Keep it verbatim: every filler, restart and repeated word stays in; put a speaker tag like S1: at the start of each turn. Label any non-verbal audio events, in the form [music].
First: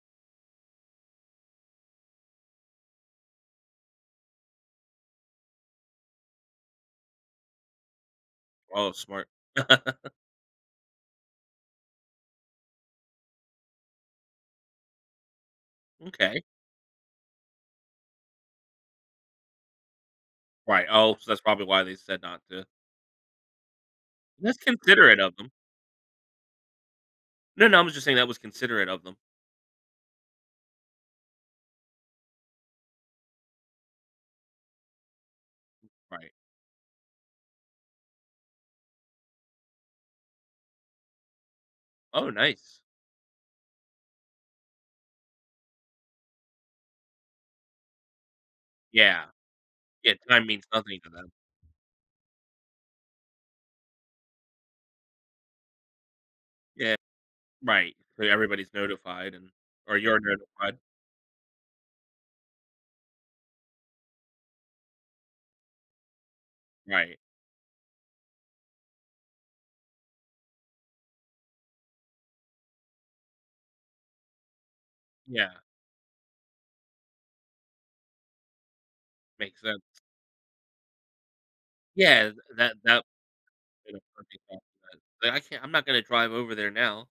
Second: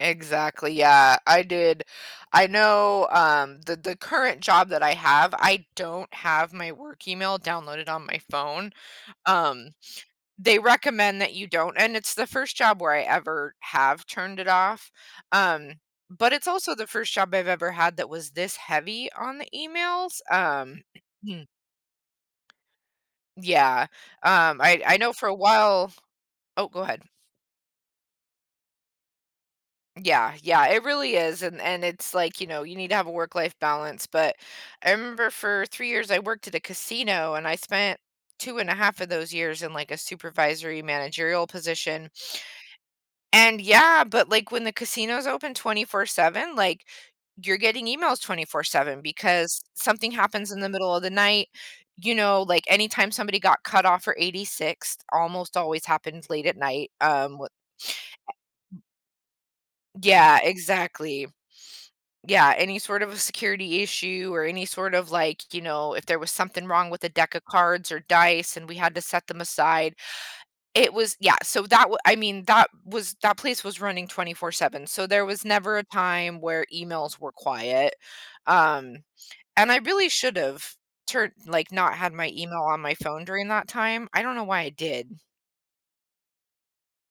S1: Exactly, yeah, I did I know, um, the the current job that I have, I don't have my work email downloaded on my phone,
S2: Oh, smart.
S1: um,
S2: [laughs]
S1: they recommend that you don't, and it's the first job where I ever have turned it off, um, but
S2: M'kay.
S1: it's also the first job I've ever had that was this heavy on the emails, um
S2: Right oh, so that's
S1: [clears throat]
S2: probably why they said not to.
S1: Yeah,
S2: That's
S1: um, I I know
S2: considerate
S1: for a
S2: of them.
S1: while oh, go ahead.
S2: No, no, I'm just saying that was considerate of them.
S1: Yeah, yeah, it really is, and and it's, like, you know, you need to have a work-life balance, but I remember for three years, I
S2: Right.
S1: worked at a casino and I spent two and a half of those years in, like, a supervisory managerial position
S2: Oh, nice.
S1: and yeah, but, like, when the casino's open twenty-four seven, like, you're getting emails twenty-four seven,
S2: Yeah,
S1: because something
S2: yeah, time
S1: happens in
S2: means
S1: the middle
S2: nothing
S1: of
S2: to
S1: the
S2: them.
S1: night, you know, like, anytime somebody got cut off or eighty-sixed, almost always happens late at night,
S2: Yeah,
S1: um, wh a
S2: right, where everybody's
S1: w
S2: notified and or you're
S1: Yeah,
S2: notified.
S1: exactly. Yeah, any sort of a security issue or any sort of, like, you know, if there was something wrong with a
S2: Right.
S1: deck of cards or dice and we had to set them aside, it was yeah, so that wa I mean, that was that place was running twenty-four seven, so there was
S2: Yeah.
S1: never a time where emails were quiet, um,
S2: Makes
S1: and I
S2: sense.
S1: really should've turned like, not had
S2: Yeah,
S1: my
S2: th
S1: email
S2: that
S1: on my
S2: that
S1: phone during that time, I
S2: [unintelligible]
S1: don't know why I did.
S2: but I can't I'm not gonna drive over there now.